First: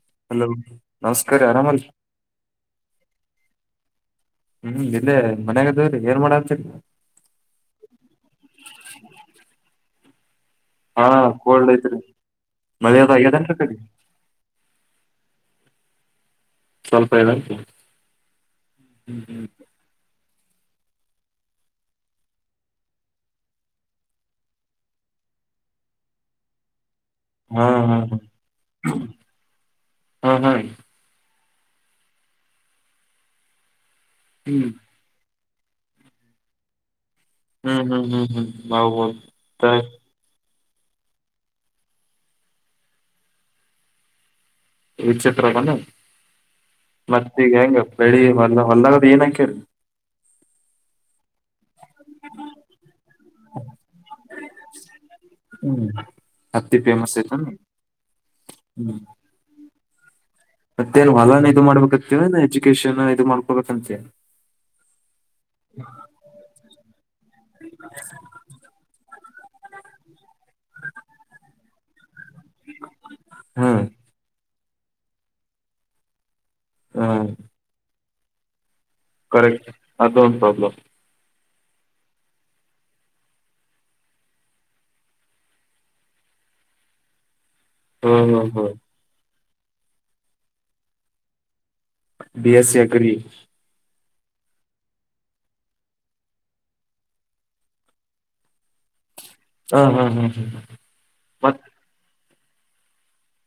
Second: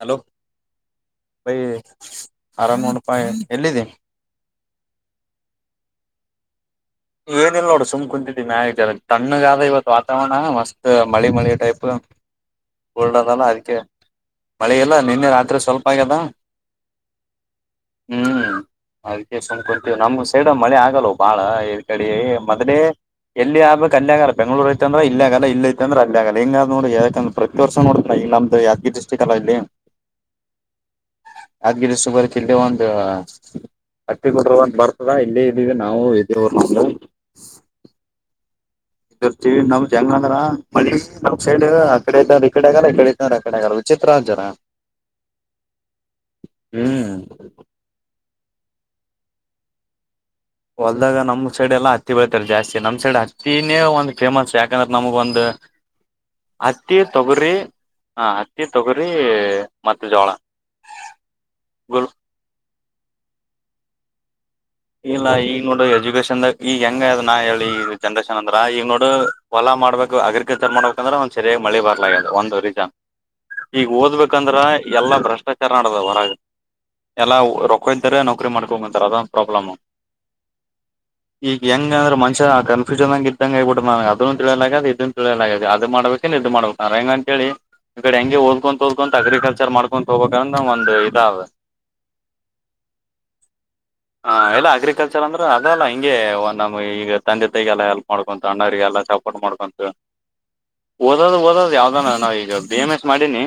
Hello ನಮಸ್ಕಾರ ಬೈ ಆರಾಮಲ್ ಆರಾಮ್ ನೋಡಪ್ಪ ಎಲ್ಲಿದ್ದಿ ಹ್ಮ್ ಇಲ್ಲೇ ಮನ್ಯಾಗದವ್ರರಿ ಏನ್ ಮಾಡತ ಏನಿಲ್ಲ ನೋಡು ಸುಮ್ ಕುಂತಿದ್ದಿನ ತಣ್ಣಗ ಆದ ಇವತ್ತು ವಾತಾವರಣ ಮಸ್ತ್ ಹಾ ಮಳಿ ಮಳ ಕೋಲ್ಡ್ ಟೈಪ್ ಐತ್ರಿ ಮಳಿ ಅದ ಕೋಲ್ಡ್ ಅದಲ್ಲ ಆಗ್ಯದನ್ರಿ ಆ ಅದಕ್ಕೆ ಕಡಿ ಮಳೆಲ್ಲ ನಿನ್ನೆ ರಾತ್ರಿ ಸ್ವಲ್ಪ ಆಗ್ಯದ ಸ್ವಲ್ಪ ಆಗ್ಯದನ್ರಿ ಹ್ಮ್ ಹಾಗತಫೋನ್ ಕೊತೀವಿ ನಮ್ಮೂ ಸೈಡ್ ಮಳೆ ಆಗಲ್ವ ಬಾಳ ಈ್ ಕಡೆ ಮದ್ಲೇ ಎಲ್ಲಿ ಆಗ್ಬೇಕ್ ಅಲ್ಲಿ ಆಗಲ್ಲ ಬೆಂಗಳೂರ ಐತಿ ಅಂದ್ರ ಇಲ್ಲಿ ಆಗಲ್ಲ ಇಲ್ಲಿ ಐತಿ ಅಲ್ಲಿ ಆಗಲ್ಲ ಹೆಂಗ ಅದ ನೋಡ ಪ್ರತಿ ಹಾ ವರ್ಷ ಹಾ ನೋಡತ ಇಲ್ಲ ನಮ್ದು ಯಾದಗಿರಿ ಡಿಸ್ಟಿಕ್ ಅಲ್ಲ ಇಲ್ಲಿ ಹಾ ಹಾ ಯಾದಗಿರಿ ಸುಪಾರಿ ಕಿಲ್ಲಿ ಒಂದು ಹತ್ತಿಗೂಡೂರು ಹ್ಮ್ ಅಂತ ಬರ್ತದ ಇಲ್ಲಿ ಇದೀವಿ ನಾವು ಇದ [unintelligible] ಹ್ಮ್ ಹ್ಮ್ ಹ್ಮ್ ಹ್ಮ್ ನಾವು ಇರ್ತೀವಿ ನಮ್ ಚಂಗ್ ಅಂದ್ರ ಮಳಿಕ್ ನಮ್ ಸೈಡ್ ಆ ಕಡೆ ಇದ್ದರ್ ಈಡೆ ಆಗಲ್ಲ ಈ ಕಡೆ ಇದ್ದರ್ ಆ ಕಡೆ ಆಗಲ್ಲ ವಿಚಿತ್ರ ಜನ ವಿಚಿತ್ರನ ಹ್ಮ್ ಮತ್ತ ಈಗ ಹೆಂಗ ಬೆಳಿ ವಲ್ಲ ವಲ್ಲ ಬಿನಕ್ಕಿರ್ ಹೊಲ್ದಾಗ ನಮ್ ಸೈಡ್ ಎಲ್ಲಾ ಹತ್ತಿ ಬೆಳಿತಾರೆ ಜಾಸ್ತಿ ನಮ್ ಸೈಡ್ ಹತ್ತಿನೇ ಒಂದು ಫೇಮಸ್ ಯಾಕಂದ್ರೆ ನಮಗ ಒಂದು ಹ್ಮ್ ಹತ್ತಿ ಫೇಮಸ್ ಐತೇನ್ ತೊಗರಿ ಹ ಹತ್ತಿ ತೊಗರಿ ಮತ್ತೆ ಜೋಳ ಮತ್ತೆನ ಹೊಲಾನೆ ಇದು ಗುಲ್ ಮಾಡ್ಬೇಕತ್ತೇವ ಎಜುಕೇಶನ್ ಇ ಮಾಡ್ಕಬೇಕಂತಿಯ ಇಲ್ಲ ಈಗ ನೋಡು ಎಜುಕೇಶನ್ದಾಗ ಈಗ ಹೆಂಗ ಅದ್ ನಾ ಹೇಳಿ ಈ ಜನ್ರೇಷನ್ ಅಂದ್ರ ಈಗ ನೋಡು ಹೊಲ ಮಾಡಬೇಕ ಅಗ್ರಿಕಲ್ಚರ್ ಮಾಡಬೇಕಂದ್ರೆ ಒಂದ ಸರಿಗ್ ಮಳಿ ಬರ್ಲೆ ಆಗ್ಯದ ಒಂದು ರೀಜನ್ ಹ್ಮ್ ಈಗ ಓದ್ಬೇಕಂದ್ರ ಎಲ್ಲಾ ಭ್ರಷ್ಟಾಚಾರ ನಡದ ಹೊರಗ ಹಾ ಎಲ್ಲಾ ರೊಕ್ಕ ಇದ್ದರೆ ನೌಕ್ರರಿ ಮಾಡ್ಕೊಂಡಂತಾರ ಕರೆಕ್ಟ್ ಅದೊಂದು ಪ್ರಾಬ್ಲಮ್ ಈಗ ಹೆಂಗಂದ್ರ ಮನುಷ ಆ ಕನ್ಫ್ಯೂಷನ್ ಆಂಗ ಇದ್ದಂಗ ಆಗಬಿಟದ್ ನನ್ ಅದನ್ನು ತಿಳಿಯಲಗದ ಇದನ್ ತಿಳಿಯಲಗದ ಅದು ಮಾಡ್ಬೇಕೆನ್ ಇದು ಮಾಡ್ಬೇಕ ಹೆಂಗ ಅಂತ ಹೇಳಿ ಈ ಕಡೆ ಹ್ಮ್ ಹೆಂಗೆ ಹ್ಮ್ ಹ್ಮ್ ಹೋದಕೊಂತ ಹೋದಕೊಂತ ಅಗ್ರಿಕಲ್ಚರ್ ಮಾಡ್ಕೊಂತ ಹೋಗಬೇಕಂದ್ರ ಒಂದ್ ಇದಾದ ಬಿ ಎಸ್ ಸಿ ಅಗ್ರಿ ಇಲ್ಲ ಅಗ್ರಿಕಲ್ಚರ್ ಅಂದ್ರೆ ಅದ ಅಲ್ಲ ಹಿಂಗೆ ಒ ನಮ್ ಈಗ ತಂದೆ ತಾಯಿಗೆಲ್ಲ ಹೆಲ್ಪ್ ಮಾಡ್ಕೊಂತ ಅಣ್ಣರಿಗೆಲ್ಲ ಮಾಡಕಂತ ಹಾ ಹಾ ಹಾ ಹಾ ಓದದು ಮತ್ತ ಓದದು ಯಾವ್ದಾನ ನಾವ ಈಗ ಬಿ ಎಂ ಎಸ್ ಮಾಡಿನಿ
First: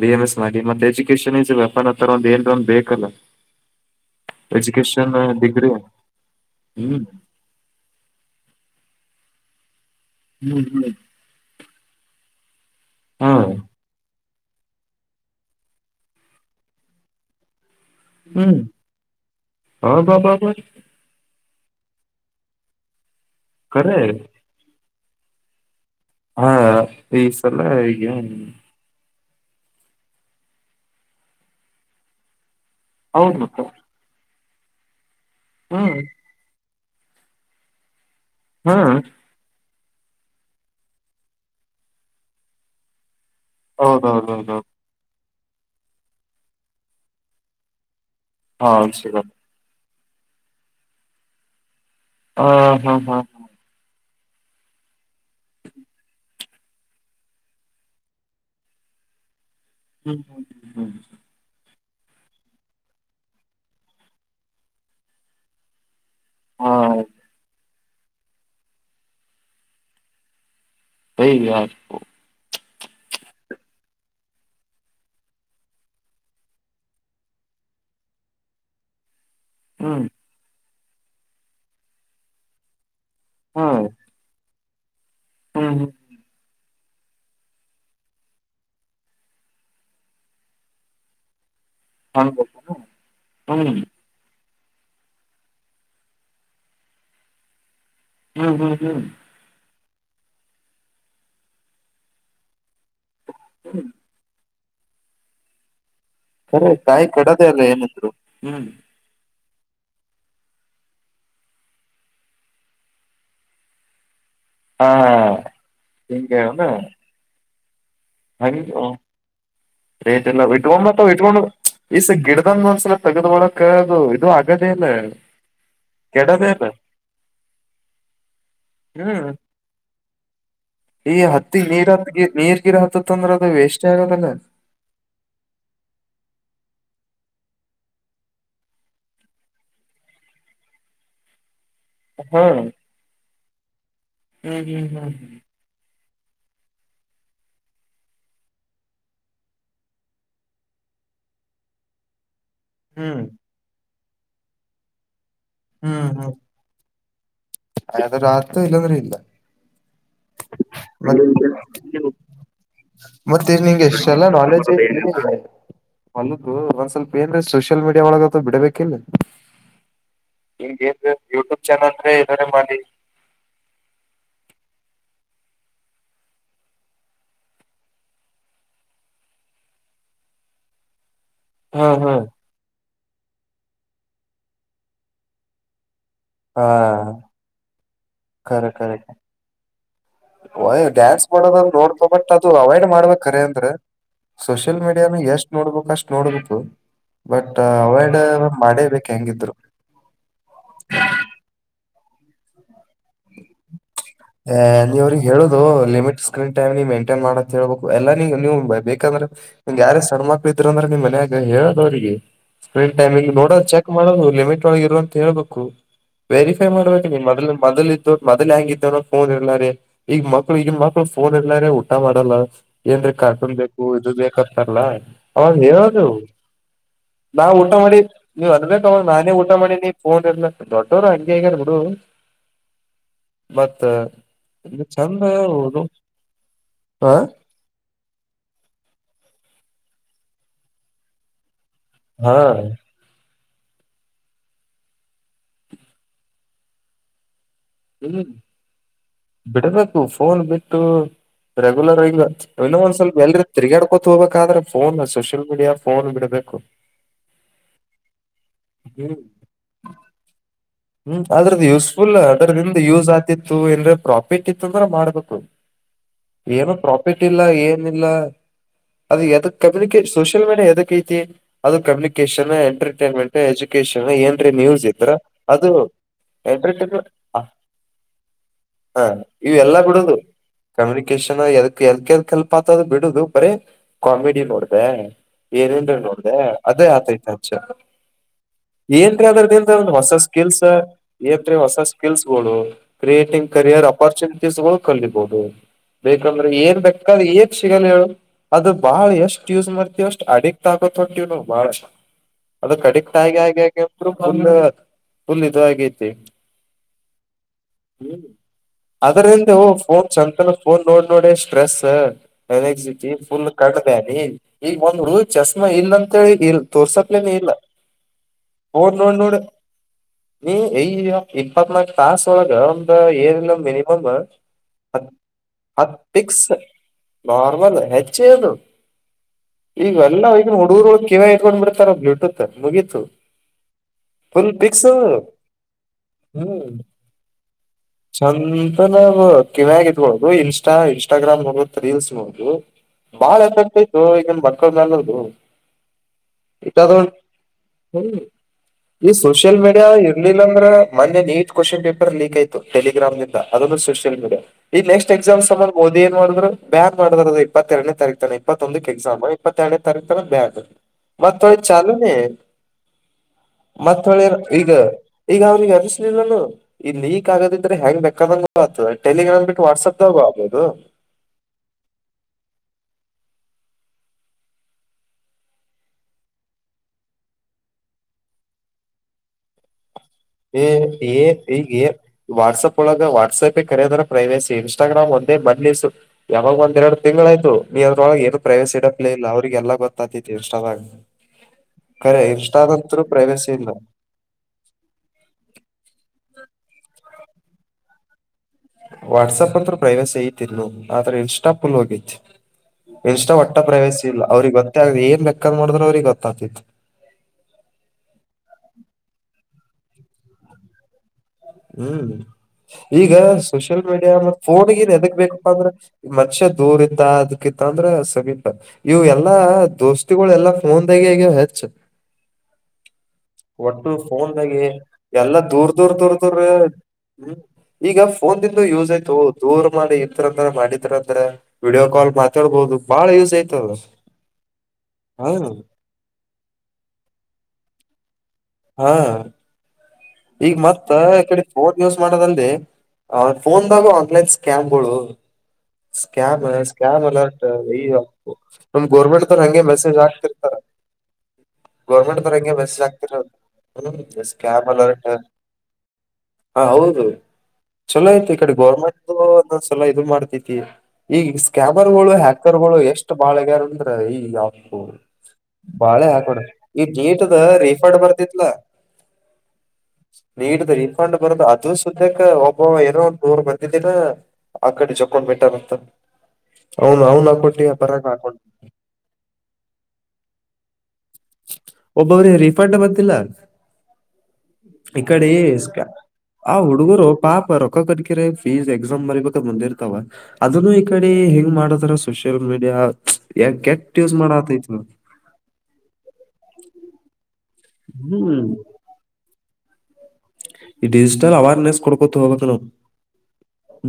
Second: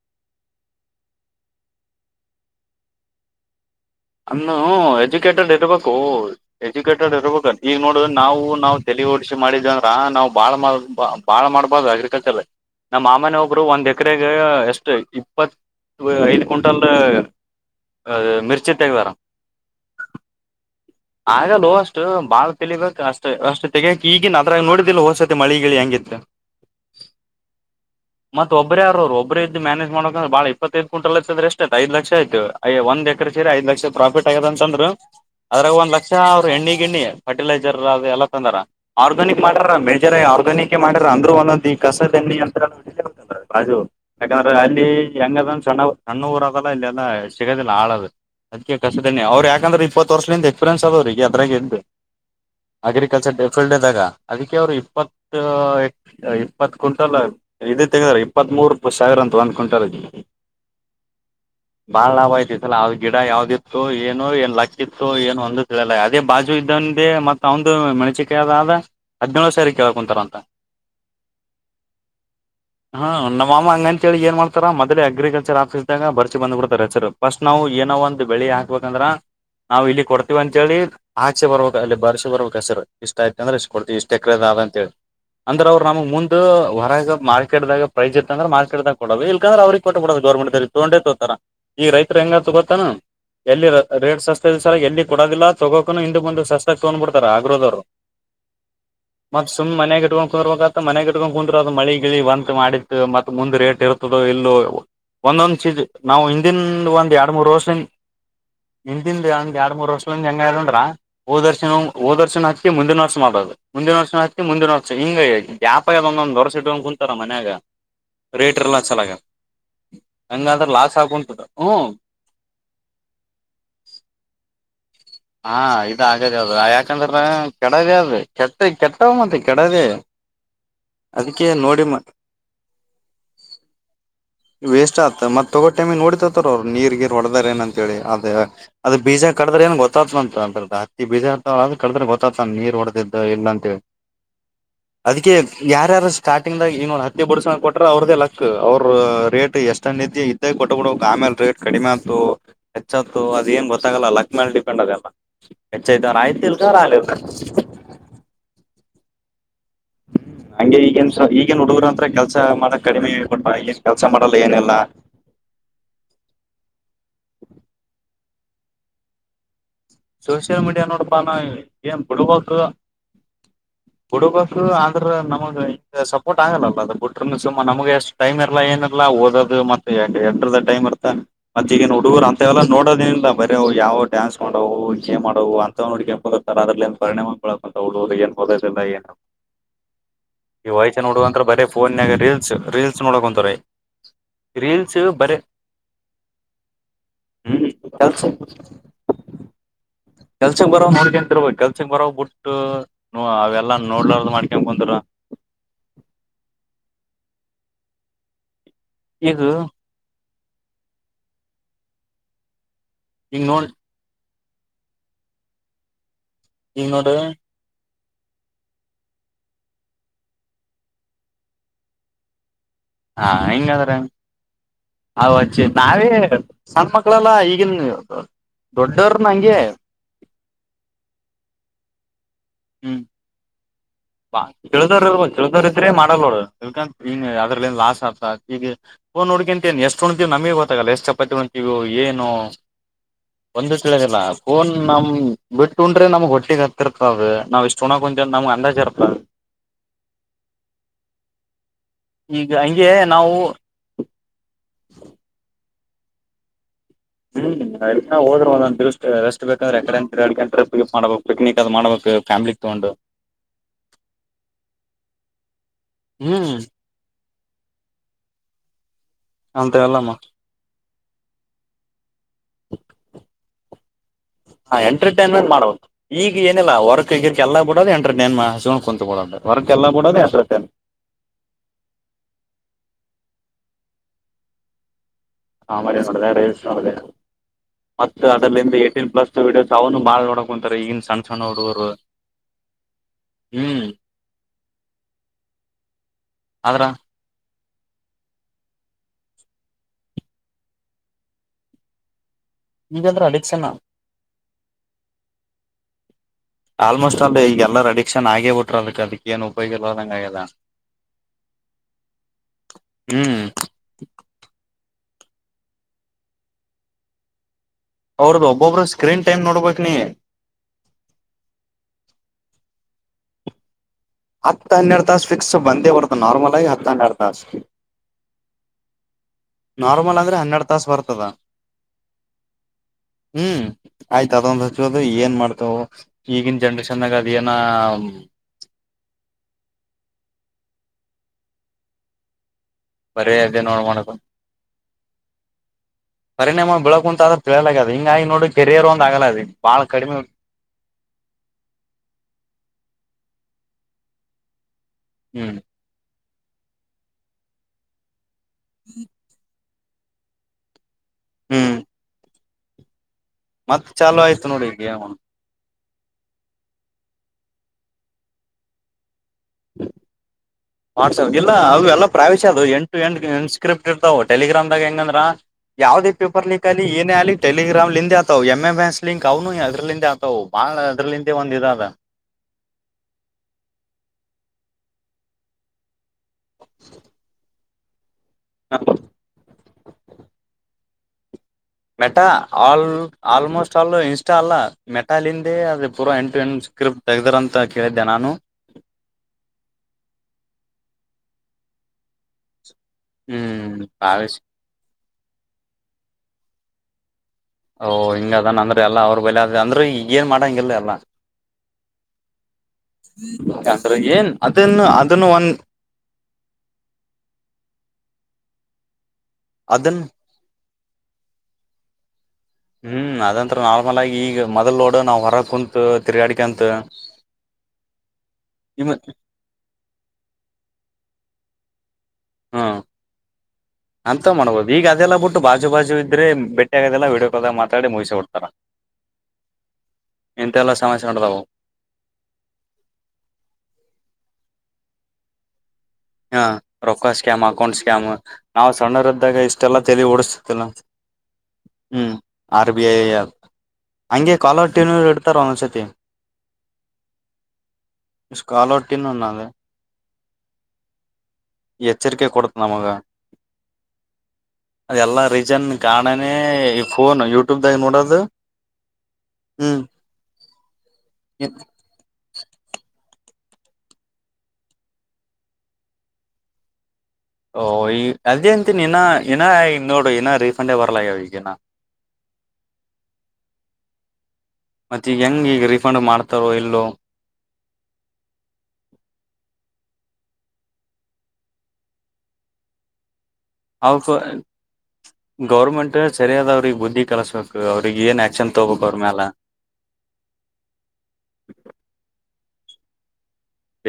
ಬಿ ಎಂ ಎಸ್ ಮಾಡಿ ಮತ್ತೆ ಎಜುಕೆಷನ್ [unintelligible] ತರ ಒಂದ ಏನ್ ಒಂದ್ ಬೇಕಲ್ಲ ಅನ್ನು ಎಜುಕೇಶನ್ ಎಜುಕೇಟೆಡ್ ಡಿಗ್ರಿ ಇರ್ಬೇಕು ಹ್ಮ್ ಎಜುಕೇಟೆಡ್ ಇರ್ಬೇಕು ಈಗ ನೋಡ ನಾವು ನಾವು ತಲಿ ಓಡ್ಸಿ ಮಾಡಿದಂದ್ರ ನಾವು ಬಾಳ್ ಹ್ಮ್ ಮಾಡ್ ಹ್ಮ್ ಬಾಳ್ ಮಾಡ್ಬಾರ್ದ ಅಗ್ರಿಕಲ್ಚರ್ ನಮ್ಮ್ ಹಾ ಮಾಮನ ಒಬ್ರು ಒಂದ್ ಎಕರೆಗ ಎಷ್ಟು ಇಪ್ಪತ್ತು ಐದ್ ಕ್ವಿಂಟಲ್ ಹದ ಮಿರ್ ಹಾ ಬ ಬ ಬ ಬ ಆಗಲ್ಲೋ ಅಷ್ಟು ಬಾಳ ತೆಲಿಬೇಕ ಅಷ್ಟ ಅಷ್ಟು ಕರೆ ತೆಗಿಯಕ್ ಈಗನ್ ಅದ್ರಾಗ ನೋಡಿದಿಲ್ಲ ಹೋಸತಿ ಮಳಿ ಗಳಿ ಹೆಂಗತಿ ಹಾ ಈ ಸಲ ಏನ್ ಒಬ್ಬರೇ ಇದ್ದು ಮ್ಯಾನೇಜ ಮಾಡಕಂದ್ರ ಬಳ ಇಪ್ಪತ್ತೈದು ಕ್ವಿಂಟಲ್ ಎಷ್ಟ ಆಯತ ಐದು ಲಕ್ಷ ಆಯತು ಒಂದ ಎಕರ್ ಹೌದ್ ಸೀರೆ ಮತ್ತ ಐದು ಲಕ್ಷ ಪ್ರಾಫಿಟ್ [unintelligible] ತಂದ್ರ ಅದ್ರಾಗ ಒಂದ್ ಹ್ಮ್ ಲಕ್ಷ ಅವ್ರರು ಎಣ್ಣಿ ಗಿಣ್ಣಿ ಫರ್ಟಿಲೈಜರ್ ಅದು ಎಲ್ಲ ತಂದರ ಹ್ಮ್ ಆರ್ಗಾನಿಕ್ ಮಾಡಾರ ಮೆ [unintelligible] ಆರ್ಗಾನಿಕ್ ಮಾಡಿದ್ರ ಅಂದ್ರು ಒಂದೊಂದು ಈ ಕಸ ದಣ್ಣಿ [unintelligible] ರಾಜು ಯಾಕಂದ್ರೆ ಹೌದೌದೌದೌದು ಅಲ್ಲಿ ಹೆಂಗದ ಸಣ್ಣ ಸಣ್ಣ ಊರದ ಅಲ್ಲಿ ಎಲ್ಲ ಸಿಗೋದಿಲ್ಲ ಆಳದು ಹಾ ಅದಕ್ಕೆ ಸಿಗ ಕಷ್ಟೇನೆ ಅವ್ರು ಯಕಂದ್ರೆ ಇಪ್ಪತ್ತು ವರ್ಷದಿಂದ ಎಕ್ಸ್ಪೀರಿಯನ್ಸ್ ಅದವ್ ಈಗ ಅದ್ರಾಗ ಇದ್ದು ಹ ಹಾ ಹಾ ಅಗ್ರಿಕಲ್ಚರ್ ದೇಫಿಲ್ದೆದಾಗ ಅದಕ್ಕೆ ಅವರು ಇಪ್ಪತ್ತು ಇಪ್ಪತ್ ಕ್ವಿಂಟಲ್ ಇದೇ ತಗದಾರ ಇಪ್ಪತ್ ಮೂರು ಸಾವಿರ ಅಂತ ಒಂದ ಹ್ಮ್ ಬಾಳ ಲಾಭ ಆಯ್ತಿ ಈ ಸಲಾ ಅವ್ ಗಿಡ ಯಾವಾದಿತ್ತೋ ಏನು ಏನ್ ಲಕ್ ಇತ್ತು ಏನು ಒಂದು ತಿಳಿಯಲ್ಲ ಅದೇ ಬಾಜು ಹಾ ಇದ್ದಂದೇ ಮತ್ತ ಅವಂದು ಮೆಣಚಿಕಾಯ ಆದಾದ ಹದಿನೇಳು ಸಾವರಿ ಕೇಳಕ್ ಕುಂತಾರಂತ ಯಾರ್ ಹಾ ಒನ್ನ ಮಾಮ ಅಂಗ ಏ ಮಾಡ್ತ ಮೊದಲ ಅಗ್ರಿಕಲ್ಚರ್ ಆಫೀಸ್ದಾಗ ಬರ್ಸಿಬಂದ್ಬಿಡ್ತಾರಾ ಹೆಸರ ಫಸ್ಟ್ ನಾವು ಏನೋ ಒಂದ್ ಬೆಳಿ ಹಾಕ್ಬೇಕಂದ್ರೆ ನಾವು ಇಲ್ಲಿ ಹ್ಮ್ ಕೊಡ್ತೀವಿ ಅಂತೇಳಿ ಆಚೆ ಬರ್ಬೇಕ ಅಲ್ಲಿ ಬರ್ಸೆ ಬರ್ಬೇಕ ಹೆಸರು ಇಷ್ಟ ಆಯ್ತ್ ಅಂದ್ರೆ ಹಾ ಇಷ್ಟ ಕೊಡ್ತತಿ ಇಷ್ಟ ಎಕ್ರದ ಅಂತ ಹೇಳಿ ಅಂದ್ರೆ ಹ್ಮ್ ಅವರು ಹ್ಮ್ ನಮಗ್ ಮುಂದು ಹೊರಗ ಮಾರ್ಕೆಟದಗ ಪ್ರೈಸ್ ಇತ್ ಅಂದ್ರ ಮಾರ್ಕೆಟ್ದಾಗ ಕೊಡ ಇಲ್ಕಂದ್ರೆ ಅವ್ರಿಗೆ ಕೊಟ್ಟ ಕೊಡದು ಗೋರ್ಮೆಂಟ್ದವ್ರಿಗ ತೊಗೊಂಡೆ ತೋತಾರ ಈ ರೈತರ್ ಹಂಗ ಹೆಂಗತ್ ಗೊತ್ತನು ಹ್ಮ್ ಎಲ್ಲಿ ರೇಟ್ಸ್ ಸ ಎಲ್ಲಿ ಕೊಡೋದಿಲ್ಲ ತಗೋಕು ಹಿಂದಗ್ ಬಂದು ಸಸ್ತ ತಗೊಬಿಡ್ತಾರ ಆಗ್ರೋದವರು ಹ್ಮ್ ಹ್ಮ್ ಹ್ಮ್ ಮನೆ ಗಿಟ್ಕೊಂಡ್ ಕುೂರ್ಬೇಕತ್ತ ಮನೆ ಗಿಟ್ಕೊಂಡ್ ಕುಂದ್ರ ಅದು ಮಳಿ ಗಿಳಿಂತತ್ ಮಾಡಿತ್ತು ಮತ್ತ ಮುಂದ್ ರೇಟ್ ಇರ್ತದು ಇಲ್ಲೂ ಒಂದೊಂದ್ ಚೀಜ್ ನಾವು ಕರೆ ಹಿಂದಿಿಂದ ತಾಯಿ ಒಂದ್ ಎರಡು ಕಡದೇ ಮೂರ್ ಅಲ್ಲ ರೋಷಿಂದ ಏನಿದ್ರು ಹ್ಮ್ ್ ಎರಡ್ ಮೂರ್ ವರ್ಷ ಹೆಂಗ ಅ್ರ ಓದರ್ಶ ಓದರ್ಶನ್ ಹಾಕಿ ಮುಂದಿನ ವರ್ಷ ಮಾಡೋದು ಮುಂದಿನ ವರ್ಷ ಹಕಿ ಹಾ ಮುಂದಿನರ್ಸ ಹಿಂಗ ವ್ಯಾಪಾಯ ಅದ ಒಂದೊಂದ್ ಹಿಂಗೆ ಅವನ ದೋಸಿಟ್ಟ ಕುಂತಾರ ಮನ್ಯಾಗ ರೇಟರ್ಲ್ಲ ಹಂಗ ಚಲಗ ರೇಟ್ ಎಲ್ಲ ಇಟ್ಕೊಂಡ ಮತ್ತ ಇಟ್ಕೊಂಡು ಹ್ಮ ಈಸ ಗಿಡದಂದ ಒಂದ್ಸಲ ತಗದ್ ಬಳಕ ಅದು ಇದು ಆಗದೇ ಅಲ್ಲ ಹಾ ಇ ಆಗದ ಅದು ಯಾಕಂದ್ರೆ ಕೆಡದ ಅದ ಕೆಟ್ಟ ಕೆಟ್ಟವ ಹ್ಮ್ ಮತ್ತ ಕೆಡದ ಈ ಹತ್ತಿ ನೀರ ಹ ನೀರ್ಗಿರ ಹತ್ತ ತ ವೇಸ್ಟ್ ಆಗ್ತ ಮತ್ ತಗೋ ಟೈಮಿ ನೋಡಿಿತತಾರ ಅವರು ನೀರ್ ಹೊಡದಾರ ಏನ ಅಂತ ಹೇಳಿ ಅದ ಅದು ಬೀಜ ಕಡದಾರ ಏನ್ ಗೊತ್ತಾ್ತ ಅಂತ ಅಂತ್ರ ಹತ್ತಿ ಬಜಾತ ಕಳದ್ರೆ ಹಾ ಗೊತ್ತಾ್ತಾನ ಹ್ಮ್ ನೀರ್ ಹೊಡದಿದ್ದ ಇಲ್ಲ ಅಂತೇಳಿ ಹ್ಮ್ ಹ್ಮ್ ಅದಕ್ಕೆ ಯಾರ್ಯಾರ ಸ್ಟಾರ್ಟಿಂಗ್ ದಾಗ ಹತ್ತಿ ಬಡ್ಸಣ ಕೊಟ್ರೆ ಅವ್ರದೇ ಲಕ್ ಅವ್ರರು ರೇಟ್ ಎಷ್ಟಿದ್ದ ಇತ್ತೇ ಕೊಬಡ ಆಮೇ ರೇಟ್ ಕಡಿಮೆ ಆತು ಹೆಚ್ಚ ಹ್ಮ್ ಆತು ಅದ ಏನ್ ಗೊತ್ತಾಗಲ್ಲ ಲಕ್ ಮೇಾಲ ಡಿಪೆಂಡ್ ಆಗಲ್ಲ ಹ್ಮ್ ಹೆಚ್ಚತಾನ ಹ್ಮ್ ಆಯ್ತಿಲ್ಲ ಕ ರ ಅದ್ರ ಹಂಗೆ ಈಗೇನ್ ಮ ಈಗೇನ್ ಹುಡುಗರ ಹತ್ರ ಕೆಲ್ಸ ಮಾಡಕ್ ಕಡಿಮೆ ಮತ್ತೆ ಕೊಟ್ರ ಇ ಈಗೇನ್ ನಿಂಗೆ ಕೆಲ್ಸ ಎಷ್ಟ್ರ ಅಲ್ಲ ಮಾಡಲ್ಲ ನಾಲೆಜ್ ಏನಿಲ್ಲ ಅಲ್ದು ಒಂದ್ ಸ್ವಲ್ಪ ಏನ್ೀ ಸೋಷಿಯಲ್ ಮೀಡಿಯಾ ಒಳಗಥವಾ ಬಿಡಬೇಕಿಿಲ್ಲ ಸೋಷಿಯಲ್ ಮೀಡಿಯಾ ನೋಡಪಾನ ಏನ್ ಇದನ್ನೇ ಬಿಡ್ಬೇಕು ಮಾಡಿ ಬಿುಡ್ಬೇಕ ನಮಗೆ ಸಪೋರ್ಟ್ ಆಗಲ್ಲ ಅದು ಬಿುಟ್ರ ಸುಮಾ ನಮಗೆ ಎಷ್ಟು ಟೈಮ್ ಇರ್ಾ ಏನ ಇಲ್ಲಾ ಓದೋದು ಮತ್ತೆ ಎಡದ ಟಮ್ ಅರ್ತಾನ ಮತ್ತ ಹಾ ಈಗನ್ ಹಾ ಹುಡುಗರ್ ಅಂತ ಎಲ್ಲಾ ನೋಡೋದೇನಿಲ್ಲ ಬರವು ಯಾವ ಡ್ಯಾನ್ಸ್ ಮಾಡೋ ಏ ಮಾಡೋವು ಅಂತ ನೋಡ್ಗ ಹೋಗತ್ತ ಹಾ ಅದ್ರ ಏನ್ ಪರಿಣಾಮ ಕೊಕ ಅಂತ ಹಡ್ ಹ ಏನ್ ಹೋಗದೋದಿಲ್ಲ ಏನ ಒಯ ಡ್ಯಾನ್ಸ್ ಮಾಡದಂದ ನೋಡ್ಬ ಫೋನ್ಯಾಗ ಬಟ್ ಅದು ರೀಲ್ಸ್ ಅವಾಯ್ಡ್ ರೀಲ್ಸ್ ಮಾಡ್ಬೇಕಕ್ಖರಿ ನೋಡಕಂತಾರ ಅಂದ್ರ ಸೋಷಿಯಲ್ ರೀಲ್ಸ್ ಮೀಡಿಯಾನ ಬರೇ ಎಷ್ಟ್ ನೋಡ್ಬೇಕು ಅಷ್ಟ್ ನೋಡ್ಬೇಕು ಬಟ್ ಹ್ಮ್ ಅವಾಯ್ಡ್ ಕೆಲ್ಸ ಮಾಡೇಬೇಕ ಹೆಂಗಿದ್ರು ಕೆಲ್ಸಕ್ ಬರೋ ನೋಡ್ಕಂತರ್ಬ ಕೆಲ್ಸಕ್ ಬರೋ ಬಿಟ್ಟು ಅವೆಲ್ಲಾ ನೋಡ್ಲಾರ್ದ ಅ ಮಾಡ್ಕೊಂಡ್ ಕುಂತರ ನೀವ ಅವ್ರಗ್ ಹೇಳುದು ಲಿಮಿಟ್ ಸ್ಕ್ರೀನ್ ಟೈಮ್ ನೀ ಮೈಂಟೈನ್ ಮಾಡಂತ ಹೇಳ್ಬೇಕು ಎಲ್ಲಾ ನೀ ನೀವು ಬೇಕಂದ್ರೆ ಈಗ ನಿಮ್ಗೆ ಯಾರ ಸಣ್ಣ್ಮಕ್ಳಿದರು ಅಂದ್ರೆ ನಿಮ್ ಮನ್ಯಾಗ ಹೇಳದ ಅವಿಗೆ ಟೈಮಿಂಗ್ ಈಗ ನೋಡೋದು ನೋಡ್ ಚೆಕ್ ಮಾಡೋದು ಲಿಮಿಟ್ ಒಳಗೆ ಇರುವಂತ ಹೇಳ್ಬೇಕು ವೆರಿಫೈ ಈಗ ಬೇಕು ನೋಡ ನೀನ್ ಮೊದ್ ಮೊದ್ ಇದ್ದು ಮೊದಲ್ ಹೆಂಗ ಇದ್ದ ಫೋನ್ ಎಲ್ಲಾರೆ ಈಗ ಮಕ್ಳು ಈಗ ಮಕ್ಳು ಫೋನ್ ಎಲ್ಲಾರೆ ಊಟ ಮಾಡಲ್ಲ ಏನ್ ಹ ಕರ್ಕನ್ ಬೇಕು ಹಿಂಗಂದ್ರ ಇದು ಬೇಕತಾರಲ್ಲ ಅವ ಅವಾಗ ಹಚ್ಚಿ ಹೇಳದು ನಾವೇ ಸಣ್ಣ ಮಕ್ಳೆಲ್ಲಾ ನಾ ಊಟ ಈಗಿನ್ ಮಾಡಿ ನೀವ್ ಅದ ತಗ ದೊಡ್ಡವ್ರನ ನಾನೇ ಊಟ ಹಂಗೆ ಮಾಡಿ ನೀ ಪೊನ್ ಇರ್ಲ ದೊಡ್ಡೋರು ಹಂಗಗೆ ಹೇಗಾರ ಬಿುಡು ಹ್ಮ್ ಬಾ ಇ ಕೆಳಿದರ್ ಇಲ್ ಚಂದ ಕೆಳದೋರ್ ಹದು ಇದ್ರೆ ಮಾಡಲ್ ನೋಡ್ ಇಕ ಹ ಹಂಗ ಅದ್ರಲ್ಲಿನ್ ಲಾಸ್ ಆಗ್ತ ಈಗ ಫೋನ್ ಹುಡ್ಕಿಂತೇನ್ ಎಷ್ಟು ಉಣ್ಂತತಿವಿ ನಮಿಗ್ ಗೊತ್ತಾಗಲ್ಲ ಎಷ್ಟ್ ಚಪಾತಿ ಉಣ್ತೀವಿ ಏನು ಹಾ ಒಂದ ತಿಳಗಲ್ಲ ಫೋನ್ ನಮ ಬಿಟ್ಟುಂಡ್ರೆ ನಮಗ್ ಹೊಟ್ಟಿಗೆ ಹತ್ತಿರ್ತ ಅದು ನಾವವುಷ್ಟುಣಕಂತ ಹ್ಮ್ ನಮ ಅಂದಾಜರ ಬಿಡ್ಬೇಕು ಫೋನ್ ಬಿಟ್ಟು ರೆಗ್ಯುಲರ್ ಆಗಿ ಈಗ ಇನ್ನ ಹಂಗೆ ಒಂದ್ ಸ್ವಲ್ಪ ನಾವು ಎಲ್ರ ತಿರುಗಾಡ್ಕೋತ್ ಹೋಗ್ಬೇಕಾದ್ರೆ ಫೋನ್ ಸೋಷಿಯಲ್ ಮೀಡಿಯಾ ಫೋನ್ ಬಿಡ್ಬೇಕು ಹ್ಮ್ ಎ ಹೋದ್ರೆ ಒಂದ ಹ್ಮ್ ರೆಸ್ ಬೇಕಂದ್ರೆಡೆ ಗಟ ಮಾಡ್ಬೇಕು ಪಕ್ಕ್ ಅದ್ಬೇಕು ಅದ ಯೂಸ್ ಆಗ್ತಿತ್ತು ಏಂದ್ರೆ ಪ್ರಾಫಿಟ್ ಇತ್ತು ಅಂದ್ರೆ ಮಾಡ್ಬೇಕು ಹ್ಮ್ ಏನ ಪ್ರಾಫಿಟ್ ಏನ ಇಲ್ಲ ಅದುದ ಕಮ್ಯುನಿಕ ಅಂತವೆಲ್ಲಮ್ಮ ಸೋಷಿಯಲ್ ಮೀಡಿಯಾ ಎದಕ್ಕೆ ಅದು ಕಮ್ಯುನಿಕೇಶನ್ ಎಂಟರ್ಟೈನ್ಮೆಂಟ್ ಎಜುಕೇಷನ್ ಏ ಹಾ ನ್ಯೂಸ್ ಇದ್ರ ಎಂಟರ್ಟೈನ್ಮೆಂಟ್ ಅದು ಮಾಡ್ಬೇಕು ಈಗ ಎ ಏನಿಲ್ಲ ವರ್ಕ್ ಗಿರ್ಕ್ ಎಲ್ಲ ಬಿಡೋದು ಎಂಟರ್ಟೈನ್ ಹಚ್ಕೊಂಡ್ ಕುಂತ್ ಹಾ ಬಿಡೋದು ಇವೆ ವರ್ಕ್ ಎಲ್ಲಾ ಎಲ್ಲ ಬಿಡುದು ಬಿಡೋದು ಎಂಟರ್ಟೈನ್ ಕಮ್ಯುನಿಕೇಶನ್ ಎ ಎ ಸ್ವಲ್ಪಾತದ ಬಿಡುದು ಬರೀ ಕಾಮಿಡಿ ನೋಡಿದೆ ಏನನ್ ಕಾಮಿಡಿ ನೋಡಿದೆ ನೋಡ್ದ ರೀಲ್ಸ್ ಅದೇ ನೋಡಿದೆ ಆತೈತ ಅಚ ಮತ್ತ ಅದ್ರಲಿಂದ ಏಟೀನ್ ಏನ್ರಿ ಪ್ಲಸ್ ವಿಡಿಯೋಸ್ ಅದ್ರದ್ದಲ್ ಒಂದ ಅವನು ಹೊಸ ಬಾಳ್ ನೋಡಕ್ ಸ್ಕಿಲ್ಸ್ ಕುಂತಾರೆ ಈಗಿನ ಸಣ್ಣ ಸಣ್ಣ ಏತ್ರಿ ಹೊಸ ಹುಡುಗರು ಸ್ಕಿಲ್. ಕ್ರಿಯೇಟಂಗ್ ಹ್ಮ್ ಕರಿಯರ್ ಅಪಾರ್ಚುನಿಟೀಸ್ಗಳು ಕಲಿಬಹುದು. ಬೇಕಂದ್ರೆ ಏನ್ ಆದ್ರ ಬೇಕತಾದ ಏಕ್ ಸಿಗಲ್ಲ ಹೇಳು. ಅದ ಬಾಳ ಎಷ್ಟ್ ಯೂಸ್ ಮಾಡ್ತೀವ ಅಷ್ಟ್ ಅಡಿಕ್ಟ್ ಆಗತ್ ಹೊಟೀವ್ ನವು ಬಾಳ. ಅದು ಅಡಿಕ್ಟ್ ಈಗಂದ್ರ ಆಗೆ ಅಡಿಕ್ಷನ್ ಆಗೆ ಫುಲ್ ಫುಲ್ ಇ ಆಗೈತಿ. ಆಲ್ಮೋಸ್ಟ್ ಅಲ್ ಈಗ ಎಲ್ಲರ ಹ್ಮ ಅಡಿಕ್ಷನ್ ಆಗೇ ಬಿಟ್ರ ಅದಕ್ ಅದಕ್ ಏನ್ ಅದರಿಂದ ಓ ಉಪಯೋಗ ಫೋನ್ ಇಲ್ದಂಗ ಆಗ್ಯದ ಚಂತಲ್ಲ ಫೋನ್ ನೋಡ್ ನೋಡ ಸ್ಟ್ರೆಸ್. [unintelligible] ಹ್ಮ್ ಫುಲ್ ಕಟ್ಟ್ ಬ್ಯಾನಿ ಈಗ್ ಒಂದ್ರು ಚಸ್ಮಾ ಇಲ್ಲ ಅಂತೇಳಿ ಇಲ್ ತೋರ್ಸಕ್ಲೇನ ಇಲ್ಲ. ಅವ್ರದ್ದು ಹ ಒಬ್ಬೊಬ್ರು ನೋಡ್ ಸ್ಕ್ರೀನ್ ನೋಡ್ ಟೈಮ್ ನೋಡ್ಬೇಕ್ ನೀ ಹೇ [unintelligible] [unintelligible] ತಾಸ್ ಒಂದು ಏನಿಲ್ಲ ಅಂದ್ರು ಒನ್ ಹತ್ತು ಹನ್ನೆರಡು ಹತ್ ತಾಸ ಫಿಕ್ಸ್ ಬಂದೇ ಹತ್ ಬರ್ತದ ಪಿಕ್ಸ್ ನಾರ್ಮಲ್ ಆಗಿ ಹತ್ತು ಹನ್ನೆರಡು ತಾಸ ನಾರ್ಮಲ್ ಹೆಚ್ಚ ಏದು. ಈಗ ನಾರ್ಮಲ್ ಎಲ್ಲ ಅಂದ್ರೆ ಈಗ ಐಕ್ಳು ಹನ್ನೆರಡು ತಾಸ ಹುಡುಗರು ಹೋಗ ಕಿವ ಬರ್ತದ ಇತ್ಕೊಂಡ್ ಬಿಡ್ತಾರಾ ಬ್ಲಯೂಟೂತ್ ಮುಗೀತು. ಹ್ಮ್ ಆಯ್ತು ಫುಲ್ ಅದೊಂದು ಪಿಕ್ಸ್ ಹಚ್ಚದು ಏನ್ ಮಾಡ್ತಾವ. ಹ್ಮ್ [unintelligible] ಕಿವಿಯಾಗ್ ಇಟ್ಕೊಳ್ಳೋದ್ ಇನ್ಸ್ಟಾ. ಇನ್ಸ್ಟಾಗ್ರಾಮ್ ಮುಗೀತು ರೀಲ್ಸ್ ನೋಡು. ಬರೇ ಬಾಳ ಅದೇ ಎಫೆಕ್ಟ್ ನೋಡ್ ಆಯ್ತು ಮಾಡಕ ಈಗನ್ ಮಕ್ಕಳ ಮೇಲದು. ಪರಿಣಾಮ [unintelligible] ಬೆಳಕುಂತ ಆದ್ರ ತಿಳಲಾಗ್ಯದ ಹಿಂಗಾಗಿ ನೋಡಿ ಕೆರಿಯರ್ ಒಂದ್ ಈ ಆಗಲ್ಲ ಅದ ಸೋಷಿಯಲ್ ಬಾಳ ಮೀಡಿಯಾ ಕಡಿಮೆ ಇರ್ಲಿಲ್ಲ ಅಂದ್ರೆ. ಮೊನ್ನೆ ನೀಟ್ ಕೋಶನ್ ಪೇಪರ್ ಲೀಕ್ ಆಯತು ಟೆಲಿಗ್ರಾಂನಿಂದ ಅದು ಸೋಷಿಯಲ್ ಮೀಡಿಯಾ. ಈ ನೆಕ್ಸ್ಟ್ ಎಕ್ಸಾಮ್ ಹ್ಮ್ ಸಂಬದ್ ಮೋದಿ ಏನ್ ಮಾಡಿದ್ರ್ ಬ್ಯಾನ್ ಮಾಡ್ರು ಅದು ಇಪ್ಪತ್ತೆರನೇ ತಾರೀಕ ತನ. ಇಪ್ಪತ್ತೊಂದಕ್ ಎಕ್ಸಾಮ್ ಇಪ್ಪತ್ತ ಎರಡನೇ ತಾರೀಕ ತನ ಬ್ಯನ್ ಮತ್ತ ಹ್ಮ್ ಚಾಲುನೆ. ಮತ್ ಚಾಲೂ ಮತ್ತಳೆ ಆಯ್ತು ನೋಡಿ ಈಗ ಈಗ ಅವನಿಗೆ ಇಲ್ಲನು ಇಲ್ಲಿ ಲೀಕ್ ಆಗೋದಿದ್ರೆ ಹೆಂಗ್ ಬೇಕಾದಂಗ ಆಗ್ತದ. ಮಾಡಸ ಇಲ್ಲ ಅ ಎಲ್ಲ ಪ್ರೈವಸ್ಯಾದೊ ಎಂಟು ಎಂ ಸ್ಕ್ರಿ್ಟ್ ಇರ್ತೆ ಟೆಲಿಗ್ರಾಮ್ ನಾಗ್ ಹೆಂಗಂದ್ರ. ಯಾವ್ದದೇ ಪೇಪರ್ ಲಿಕ್ ಅಲಿ ಏನೇ ಅಲಿ ಟೆಲಿಗ್ರಾಮ್ ಲಂದ ಆತವಾವ ಎಮ್ ಎಮ್ ಎಸ್ ಲಿಂಕ್ ಅವ್ನು ಅದ್ರಲ್ಲಿಂದ ಆಗ್ತ. ಏ ಏ ಈಗ ವಾಟ್ಸಪ್ ಒಳಗ ವಾಟ್ಸಪ್ ಕರೆಯದಾರ ಪ್ರೈವೇಸಿ. ಇನ್ಸ್ಟಾಗ್ರಾಮ್ ಒಂದೇ ಮಲಸು ಯಾವಾಗ ಒಂದ್ ಎರಡು ತಿಂಗ್ ಆಯ್ತು ನೀ ಅದ್ರೊಳಗೆ ಏನು ಪ್ರೈವೇಸಿ ಅದ ಇಡಪ್ಲ ಇಲ್ಲ ಅವ್ರಿಗೆಲ್ಲ ಗೊತ್ತತಿ ಇನ್ಸ್ಟಾದಾಗ. ಮೆಟ ಖರೆ ಆಲ್ ಇನ್ಸ್ಟಾದಂತ್ರು ಪ್ರೈವೇಸಿ ಇಲ್ಲ ಆಲ್ಮೋಸ್ಟ್ ಆಲ್ ಇನ್ಸ್ಟಾ ಅಲ್ಲ ಮೆ ಟಾಲಿಂದೇ ಅ್ರೆ ಪೂರಾ ಎಂಟು ಎಂಟು ಸ್ಕ್ರಿಪ್ಟ್ ತಗ್ದಾರ ಅಂತ ಕೇಳಿದ್ದೆ ನಾನು. ವಾಟ್ಸಪ್ ಅಂದ ಪ್ರೈವಸಿ ಐತಿ ಆ್ರ ಇನ್ಸ್ಟಾಫುಲ್ ಹೋಗಿತಿ. ಎಷ್ಟ ಒಟ್ಟ ಹ್ಮ್ ಪ್ರೈವಸಿ ಇಲ್ಲ ಭಾವಿಸಿ ಅವ್ರಗ್ ಗೊತ್ತ ಆಗ ಏನ್ ಬಕ್ಕಾದ್ ಮಾಡಿದ್ರ ಅವ್ರಿಗೆ ಗೊತ್ತಾಗತಿತ್ತು. ಓ ಹಿಂಗ ಅದನ್ ಅಂದ್ರೆ ಎಲ್ಲ ಅವ್ರ ಬಳ ಆದ ಅಂದ್ರೆ ಈಗ ಏನ್ ಮಾಡಾ ಹಂಗಿಲ್ಲ ನಾ. ಹ್ಮ್ ಈಗ ಸೋಷಿಯಲ್ ಅಂದ್ರೆ ಮೀಡಿಯಾ ಮ ಏನ್ ಅದನ್ನು ಫೋನ್ಗಏನ್ ಅದನ್ನು ಎದಗ್ಬೇಕೇಕಪ್ಪಾ ಒಂದ್ ಅಂದ್ರೆ ಮನ್ಷ್ಯ ದೂರ್ ಇತ್ತ ಅದಕಿ ಅಂತ ಅಂದ್ರೆ ಸಮೀಪ. ಇವು ಎಲ್ಲಾ ಅದನ್ ದೋಸ್ತಿಗಳು ಎಲ್ಲಾ ಫೋನ್ದಾಗಗ ಹೆಚ್ಚ. ಹ್ಮ್ ಅದಂತ್ರ ಒಟ್ಟು ನಾರ್ಮಲ್ ಆಗಿ ಈಗ ಫೋನ್ದಾಗಿ ಮೊದಲ್ ನೋಡು ನಾವ್ ಹೊರ ಎಲ್ಲಾ ದೂರ್ ಕುಂತು ದೂರ್ ದೂರ್ ದೂರ. ತಿರ್ಗಾಡ್ಕಂತ ಹ್ಮ್ ಈಗ ಫೋನ್ ದಿಂದ ಯೂಸ್ ಇವ ಆಯ್ತು ದೂರ ಮಾಡಿ ಇರ್ತರಂದ್ರ ಮಾಡಿದ್ರ ಅಂದ್ರ. ವಿಡಿಯೋ ಕಾಲ್ ಮಾತಾಡಬಹುದು ಹ್ಮ್ ಬಹಳ ಯೂಸ್ ಆತ್ ಅಂತ ಮಾಡ್ಬಹದು ಈಗ ಅದೆಲ್ಲ ಬಿಟ್ಟು ಬಾಜು ಬಾಜು ಇದ್ರೆ ಬೆಟ್ಟೆ ಆಗದೆಲ್ಲ ವಿಡಿಯೋ ಕಾಲ್ದಾಗ ಮಾತ್ ತಡೆ ಮುಗಿಸಿ ಬಿಡ್ತಾರಾ. ಹಾ ಈಗ ಇಂತೆಲ್ಲಾ ಮತ್ತ ಸಮಸ್ಯೆ ಈ ನಡದಾವ ಕಡೆ ಫೋನ್ ಯೂಸ್ ಮಾಡದಂದೆ. ಅವ ಫೋನ್ದಾಗ ಆನ್ಲೈನ್ ಸ್ಕ್ಯಾಮ್ಗಳು. ಹ ಸ್ಕ್ಯಾಮ್ ಸ್ಕ್ಯಾಮ್ ರೊಕ್ಕ ಅಲರ್ಟ್ಯ ಅಕೌಂಟ್ ಸ್ಕ್ಯಾಮ್ ನಾವ್ ನಮ ಗೋರ್ಮೆಂಟ್ ಸಣ್ಣರದ್ದಾಗ ಹಂಗೆ ಇಷ್ಟೆಲ್ಲಾ ಮೆಸೇಜ್ ತಲಿ ಹಾಕ್ತಿರ್ತಾರ. ಓಡಿಸ್ತಿಲ್ಲ ಹ್ಮ್ ಗೌರ್ಮೆಂಟ್ ದರಂಗೆ ಆರ್ ಬಸ್ ಬಿ ಐ ಆಗ್ತಿರ ಹ್ಮ ಹಂಗೆ ಕ್ಯಾಮ್ ಕಾಲರ್ಟಿನ ಅಲರ್ಟ್. ಇಡ್ತಾರ ಒಂದ್ಸತಿ ಹ ಹೌದು ಚಲೋ ಆಯತು ಈ ಕಡೆ ಗೌರ್ಮೆಂಟ್ ಕಾಲರ್ಟಿನ ನಾವ ಒಂದೊ್ ಚಲೋ ಆ ಮಾಡ್ತತಿ ಈಗ ಸ್ಕ್ಯಾಮರ್ ಗಳು ಎಚ್ಚರಿಕೆ ಕೊಡತ್ ಹ್ಯಾಕರ್ಗಳು ನಮಗ ಎಷ್ಟು ಬಾಳಗ್ಯಾರ ಅಂದ್ರ ಈ ಯಾಕು ಅದೆಲ್ಲಾ ರೀಜನ್ ಬಾಳೆ ಕಾರಣನೇ ಹಾಕೊಡ ಈ ಫೋನ್ ನೀಟ್ದ ಯೂಟ್ಯೂಬ್ದಾಗ ರೀಫಂಡ್ ನೋಡೋದು ಬರ್ತಿತ್ಲ ಹ್ಮ್ ನೀ್ದ ರರಿಫಂಡ್ ಬರುದು ಅದು ಸುದಕ್ಕೆ ಒಬ್ಬ ಏನೋ ನೂರ್ ಬಂದಿದ್ದರ ಆ ಕಡೆ ಜೊಕ್ಕೊಂಡ್ ಬಿಟ್ಟಾರಂತ ಅವ್ನು ಅವ್ನ್ ಓ ಹಾಕೊಟ್ಟಿ ಬರಂಗ ಹಾಕೊಂಡ್ ಅದೇ ಅಂತನ್ ಇ ನೋಡು ಇನ ರೀಫಂಡೇ ಬರ ಒಬ್ಬೊವರಿಗೆಿಗೆ ರೀಫಂಡ್ ಬತಿಿಲ್ಲ ಮತ್ತ ಈಗ ಇಕಡೆ ಹೆಂಗ್ ಈಗ ರೀಫಂಡ್ ಮಾಡ್ತಾರೋ ಆ ಇಲ್ಲೋ ಹುಡುಗರು ಪಾಪ ರೊಕ್ಕ ಕಡಕರ ಫೀಸ್ ಎಕ್ಸಾಮ್ ಮರಿಬೇಕಾದ ಬಂದಿರ್ತಾವ ಅದನ್ನು ಈ ಕಡೆ ಹೆಂಗ್ ಮಾಡದಾರ ಸೋಷಿಯಲ್ ಮೀಡಿಯಾ ಯಾ ಅವಕ್ ಕೆಟ್ಟ ೂಸ್ ಮಾಡ ಆತೈತ್ ಗೌರ್ಮೆಂಟ್ ಸರಿಯಾದ ಅವ್ರಿಗೆ ಬುದ್ಧಿ ಕಿಸಸ್ಬೇಕಕ್ ಅವ್ರಿಗೆಗ ಏನ್ ಹ್ಮ್ ಆಕ್ಷನ್ ತಗಬೇಕು ಅವ್ರ ಮ್ಯಾಲ ಈ ಡಿಜಿಟಲ್ ಅವೇರ್ನೆಸ್ ಕೊಡ್ಕೊತ ಹೋಗಕ್ ನಾವು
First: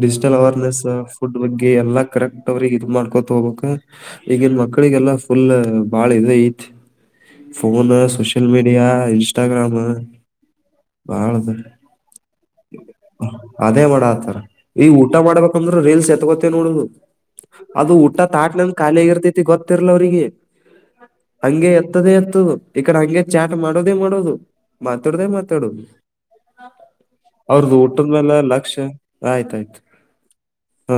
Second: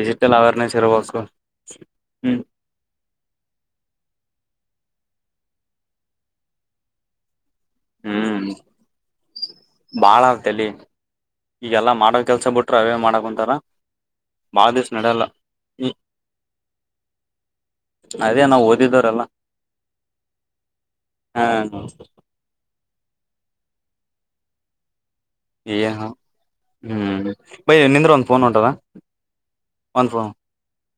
ಡಿಜಿಟಲ್ ಅವೇರ್ನೆಸ್ ಫುಡ್ ಬಗ್ಗೆ ಎಲ್ಲಾ ಹ್ಮ್ ಕರೆಕ್ಟ್ ಅವ್ರಿಗೆ ಇದ ಮಾಡ್ಕೊತ ಹೋಗ್ಬೇಕಕ್ ಈಗನ್ ಮಕ್ಳ ಮಕ್ಕಳಿಗೆಲ್ಲಾ ಫುಲ್ ಬಾಳ ಇದೆ ಐತ್ ಫೋನು ಹ್ಮ್ ಸೋಷಿಯಲ್ ಮೀಡಿಯಾ ಇನ್ಸ್ಟಾಗ್ರಾಮ್ ಬಾಳ ಆತ ಅಲ್ಲಿ ಬಾಳದ ಈಗೆಲ್ಲಾ ಮಾಡ ಕೆಲ್ಸ ಬಿಟ್ರ ಅವೇ ಮಾಡಕ್ೊಂತಾರ ಅದೇ ಬಾಳ ದಿವಸ ನಡಲ್ಲ ಲ್ ಎತ್ಕೊತ್ತೇ ನೋಡುದು ಅದು ಊಟ ಅದೇ ನಾವ್ ತಾಟಲಂದ ಖಾಲಿ ಓದಿದವರೆಲ್ಲ ಆಗಿರ್ತೈತಿ ಗೊತ್ತಿರ್ಲ ಅವ್ರಿಗೆ ಹ ಹಂಗೆ ಎತ್ತದೆೇ ಎತ್ತದು ಈ ಕಡೆ ಹಂಗೆ ಚಾಟ ಮಾಡೋದೇ ಮಾಡೋದು ಮಾತಾಡೋದೇ ಮಾತಾಡೋದು ಹ್ಮ್ ಅವ್ರ್ದ ಬೈ ನಿಂದ್ರ ಒಂದ್ ಊಟದ್ಮೇಲೆ ಫೋನ್ ಹೊಂಟದ ಲಕ್ಷ ಆಯ್ತಾಯ್ತು ಒಂದ್ ಫೋನ್ ಹಾ